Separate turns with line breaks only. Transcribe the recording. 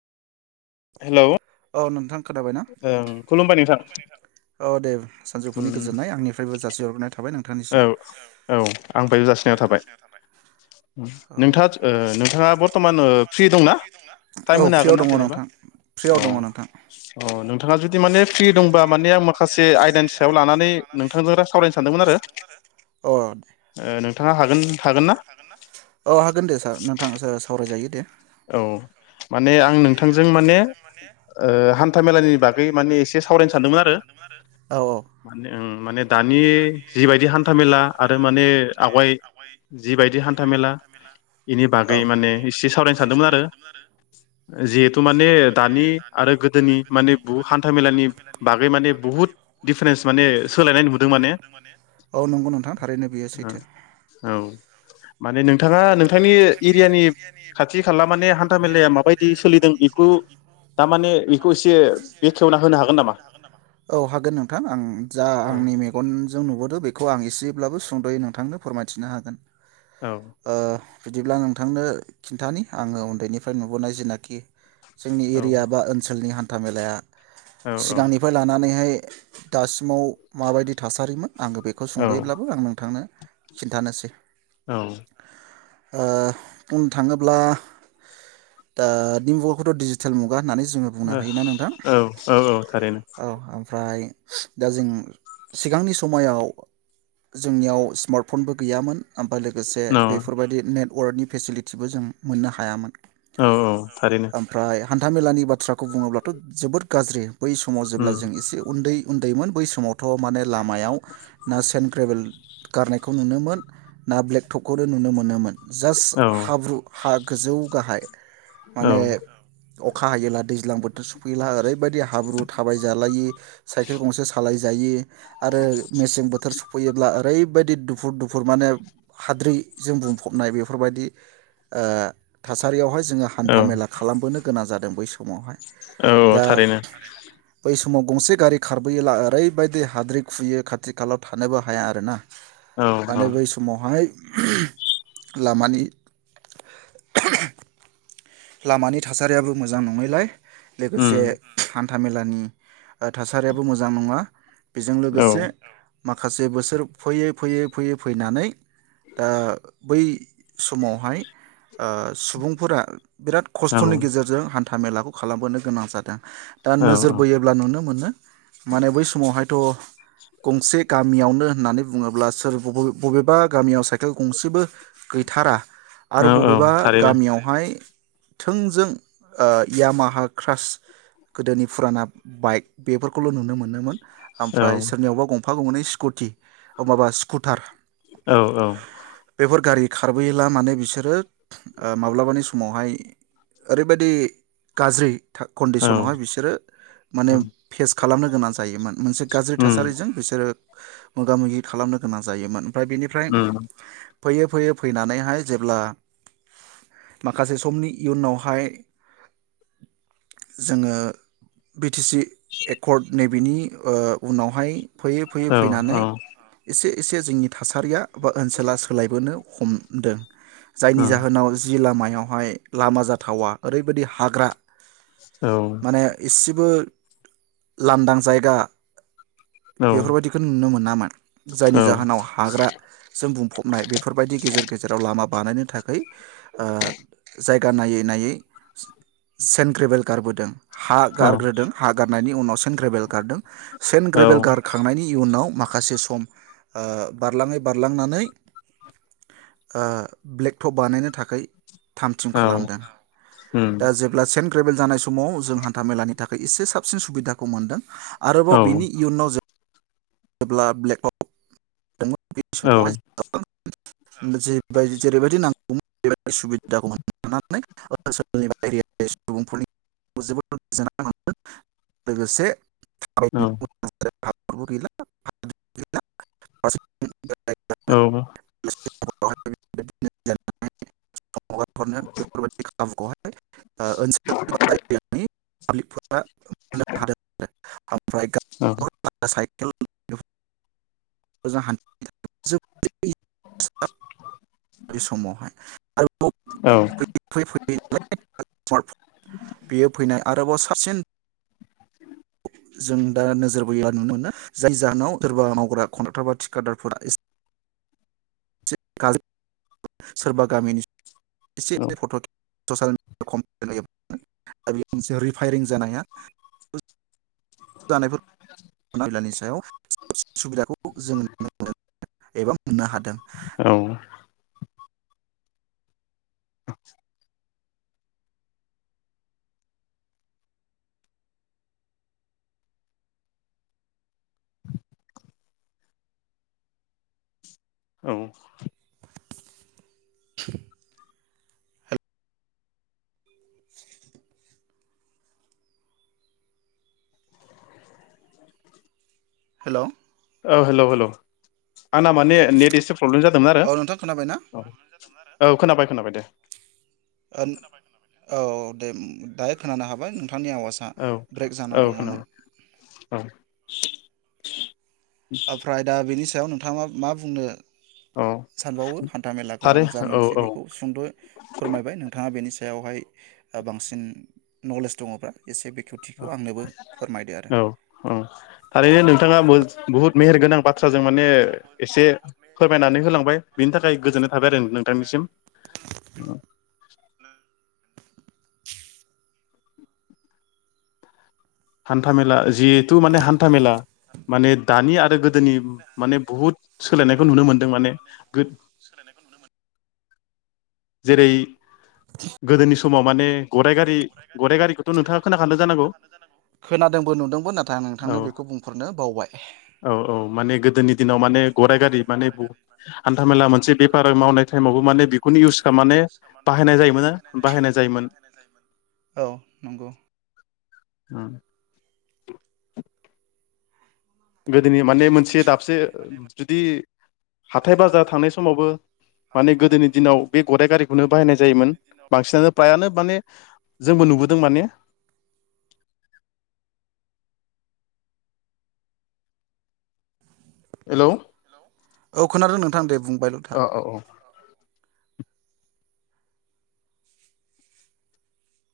Hello.
औ नोंथां। खोनाबायना
ओं खुलुमबाय नोंथां
औ दे सानजौफुनि
उम
गोजोननाय आंनिफ्रायबो जासि हरग्रोनाय थाबाय नों
औ औ आं बाय जासिनायाव थाबाय।
औ
नोंथाङा ओ नोंथाङा बरथ'मान ओ फ्रि दंना
औ
टाइम होनो हागोन
फ्रियाव
ना
दङ
जेनेबा
नोंथां
अ
फ्रियाव दङ नोंथां
अ नों [unintelligible] जदि माने फ्रि दंबा माने आं माखासे आयदानि सायाव लानानै नोंथांजों सावरायनो सानदोंमोन आरो।
अ नोंथाङा
ओ नोंथाङा हागोन ना
हागोन अ हागोन दे सार नोंथाङा सावरायजायो दे
औ माने आं नोंथांजों माने हान्था मेलानि बागै माने एसे सावरायनो सानदोंमोन आरो
औ
माने ओ माने दानि जिबायदि हान्थाामेला आरो माने आवगाय जिबायदि हान्था मेला बेनि बागै माने एसे सावरायनो सानदोंमोन आरो जिहेथु माने दानि आरो गोदोनि माने बु हान्था मेलानि बागै माने बुहुत दिडिफारेन्स माने सोलायनाय नुहदों
औ नंगौ नोंथां थारैनो बेयो सैथो
[unintelligible] माने नोंथाङा नोंथांनि एरियानि
खाथि खाला माने हान्था मेलाया माबायदि सोलिदों
थारमाने
बेखौानेखौ
बेखौ एसे बेखेवना
एसेखेवना होनो हागोन नामा औ हागोन नोंथां आं जा
औ
आंनि मेगनजों नुबोदों बेखौ आं एसे एसेब्लाबो सुंदयै नोंथांनो फोरमायथिनो हागोन
औ
ओ बिदिब्ला नोंथांनो खिन्थानि आङो उन्दैनिफ्राय नुबोनाय जेनाखि जोंनि
औ
एरिया बा ओनसोलनि हानथ हान्थाामेलाया
औ
सिगांनिफ्राय लानानैहाय दा सिमाव माबायदि थासारिमोन आङो बेखौ सुंदब्लाबो आं नोंथांनो खिन्थानोसै
औ
ओ बुंनो थाङोब्ला दा नि मुगाखौथ डिजिटेल मुगा होननानै जोङो बुंनो
औ
हायोना नोंथां
औ औ थारैनो
औ ओमफ्राय दा जों सिगांनि समायाव जोंनियाव सिमार्टफनबो गैयामोन ओमफ्राय लोगोसे
औ
बेफोरबायदि नेट अवार्डनि फेसिलिटिबो जों मोननो हायामोन।
औ औ थारैनो
ओमफ्राय हान्थामेलानि बाथ्राखौ बुङोब्लाथ जोबोद गाज्रि। बै समाव जेब्ला
उम
जों एसे उन्दै उन्दैमोन बै समाव थ माने लामायाव ना सेन ग्रेभेल गारनायखौ नुनोमोन ना ब्लेक टकखौनो नुनो मोनोमोन। जास्ट
औ
हाब्रु हा गोजौ गाहाय
औ
माने अखा हायोला दैज्लां बोथोर सफैयोला ओरैबायदि हाब्रु थाबाय जालायि साइकेल गंसे सालायो यि आरो मेसें बोथोर सफैयोब्ला ओरैबायदि दुफु दुफु गुफुर माने हाद्रिजों बुंफबनाय बेफोरबायदि ओ थासारियावहाय जों जोङो
औ
हान्था मेला खालामबोनो गोनां जादोंमोन बै समावहाय
औ
दा
थारैनो
बै समाव गंसे गारि खारबोयोला ओरै बायदि हाद्रि खुयो खाथि खालायाव थानोबो हाया आर ना
औ
माने
औ
बै समावहाय [unintelligible] लामानि [unintelligible] लामानि थासारियाबो मोजां नङैलाय
उम
लोगोसे हान हान्थामेलानि थासारियाबो मोजां नङा बेजों
औ
लोगोसे माखासे बोसोर फैयै फैयै फैयै फैनानै ओ बै समावहाय ओ सुबुंफोरा बिराद
औ
खस्थनि गेजेरजों हान नथामेलाखौ खालामबोनो गोनां जादों दा
औ
नोजोर
औ
बोयोब्ला नुनो मोनो माने बै समावहायथ‌ गंसे गामियावनो होननानै बुङोब्ला सोर बबे-बबेबा गामियाव साइकेल गंसेबो गैथारा
औ
आरो
औ
बबेबा
थारैनो
गामियावहाय थोंजों यामाहा क्रास गोदोनि फुराना बाइक बेफोरखौल नुनो मोनोमोन
औ
ओमफ्राय सोरनियावबा गं गफा गंनै स्कुटि ओ माबा स्कुटार
औ औ
बेफोर गारि खारबोयोला माने बिसोरो माब्लाबानि समावहाय ओरैबायदि गाज्रि था
औ
कन्डिसनावहाय बिसोरो माने
उम
फेस खालामनो गोनां जायोमोन मोनसे गाज्रि थासारिजों बिसोरो मोगा मोगि खालामनो गोनां जायोमोन ओमफ्राय बेनिफ्राय
उम
फैयै फैयै फैनानैहाय जेब्ला माखासे समनि इयुनावहाय जोङो बि टि सि एकर्ड नि बिनि ओ उनावहाय फैयै फैयै
औ
फैनानै
औ
एसे एसे जोंनि थासारिया बा ओनसोला सोलायबोनो हमदों जायनि
उम
जाहोनाव जि लामा बेवहाय लामा जाथावा ओरैबायदि हाग्रा
औ
माने इसेबो लान्दां जायगा
औ
बेफोरबायदिखौ नुनो मोनामोन जायनि जाहोनाव हाग्रा जों बुंफबनाय बेफोरबायदि गेजेर गेजेराव लामा बानायनो थाखै ओ जायगा नायै नायै सेन्ट ग्रेबेल गारबोदों हा
औ
गारग्रोदों हा गारनायनि उनाव सेन्ट ग्रेबेल गारदों सेन्ट
औ
ग्रेबेल गारखांनायनि उनाव माखासे सम ओ बारलाङै बारलांनानै ओ ब्लेक टक बानायनो थाखै थामथिम
औ
खालामदों
उम
दा जेब्ला सेन्ट ग्रेबेल जानाय स समाव जों हान्था मेलानि थाख एसे साबसिन सुबिदाखौ मोनदों आरोबाव
औ
बिनि इयुनाव जों जेब्ला ब्लेक हक
औ
[unintelligible] [unintelligible] जेरैबायदि नांग [unintelligible] सुबिदाखौ मोननानै ओनसोलनि बा एरियानि सुबुंफोरनि जोबोद गोजोननाय मोनदों लोगोसे [unintelligible] [unintelligible]
औ
बिदिनो जा [unintelligible] बेफोरबायदि [unintelligible] ओ ओनसोल [unintelligible] पाब्लिकफोरा [unintelligible]
औ
ओमफ्राय [unintelligible] [inaudible] मोजां हान्थि [inaudible] बे समावहाय आरो
औ
[unintelligible] बेयो फैनाय आरोबाव साबसिन जों दा नोजोर बोयोबा नुनो मोनो जि जाहोनाव सोरबा मावग्रा कन्डाक्टार बा थिखादारफोरा एसे [unintelligible] सोरबा गामिनि एसे फट खे [unintelligible] बे मोनसे रिफायरिं जानाया जानाय नायलानि सायाव सु-सु-सुबिदाखौ जों नुनो मोन एबा मोननो हादों
[unintelligible] औ
[unintelligible] [unintelligible] हेलौ
औ हेलौ हेलौ आंना माने नेट एसे प्रब्लेम जादोंमोन आरो
औ नोंथां खोनाबायना
औ औ खोनाबाय खोनाबाय दे।
औ दे दायो खोनानो हाबाय नों थांरनि आवाजआ
औ
ब्रेक जानानै
औ
दङमोन।
खोनाबाय औ
ओफ्राय दा बेनि सायाव नोंथाङा मा बुंनो
औ
सानबावो हान्थाामेलाखौ आं
थारै
जा
औ
मोनथियो
औ
बेखौ सुंद फोरमायबाय नोंथाङा बेनि स सायावहाय ओ बांसिन नलेज दङबा। आरो
औ औ थारैनो नोंथाङा बहुद मेहेर गोनां बाथ्रा जों माने एसे फोरमायनानै होलांबाय बिनि थाखाय गोजोननाय थाबाय आरो नोंथांनिसिम। हान्था मेला जिहेथु माने हान्था मेला माने दानि आ रो गोदोनि माने बुहुत सोलायनायखौ नुनो मोन्दों माने गो जेरै गोदोनि समाव माने गराइ गारि गराइ गारिखौथ नोंथाङा खोनाखादो जानांगौ
खोनादोंबो नुदोंबो नाथाय आं
औ
नोंथांनो बेखौ बुंफोरनो बावबाय।
औ औ माने गोदोनि दिनाव माने गराइ गारि माने बु हान्था मेला मोनसे बेफार
मोनसे
मावनाय
बेफार
टाइमावबो
मावनाय
माने बेखौनो
ताइमावबो
इउस
माने बेखौ
खालामनानै
इउस मे
बाहायनाय जायोमोन
बाहायनाय जोयोमोन
जायोमोन
बाहायनाय जायोमोन। औ नंगौ
उम बे दिनै माने मोनसे दाबसे जुदि हाथाय बाजार थांनाय समावबो माने गोदोनि दिनाव बे गदाइ गारिखौनो बाहायनाय जायोमोन बांसिनानो फ्रायानो माने जोंबो नुबोदों माने हेल'
हेल' औ खोनादों नोंथां दे बुं
ओ ओ औ [inaudible]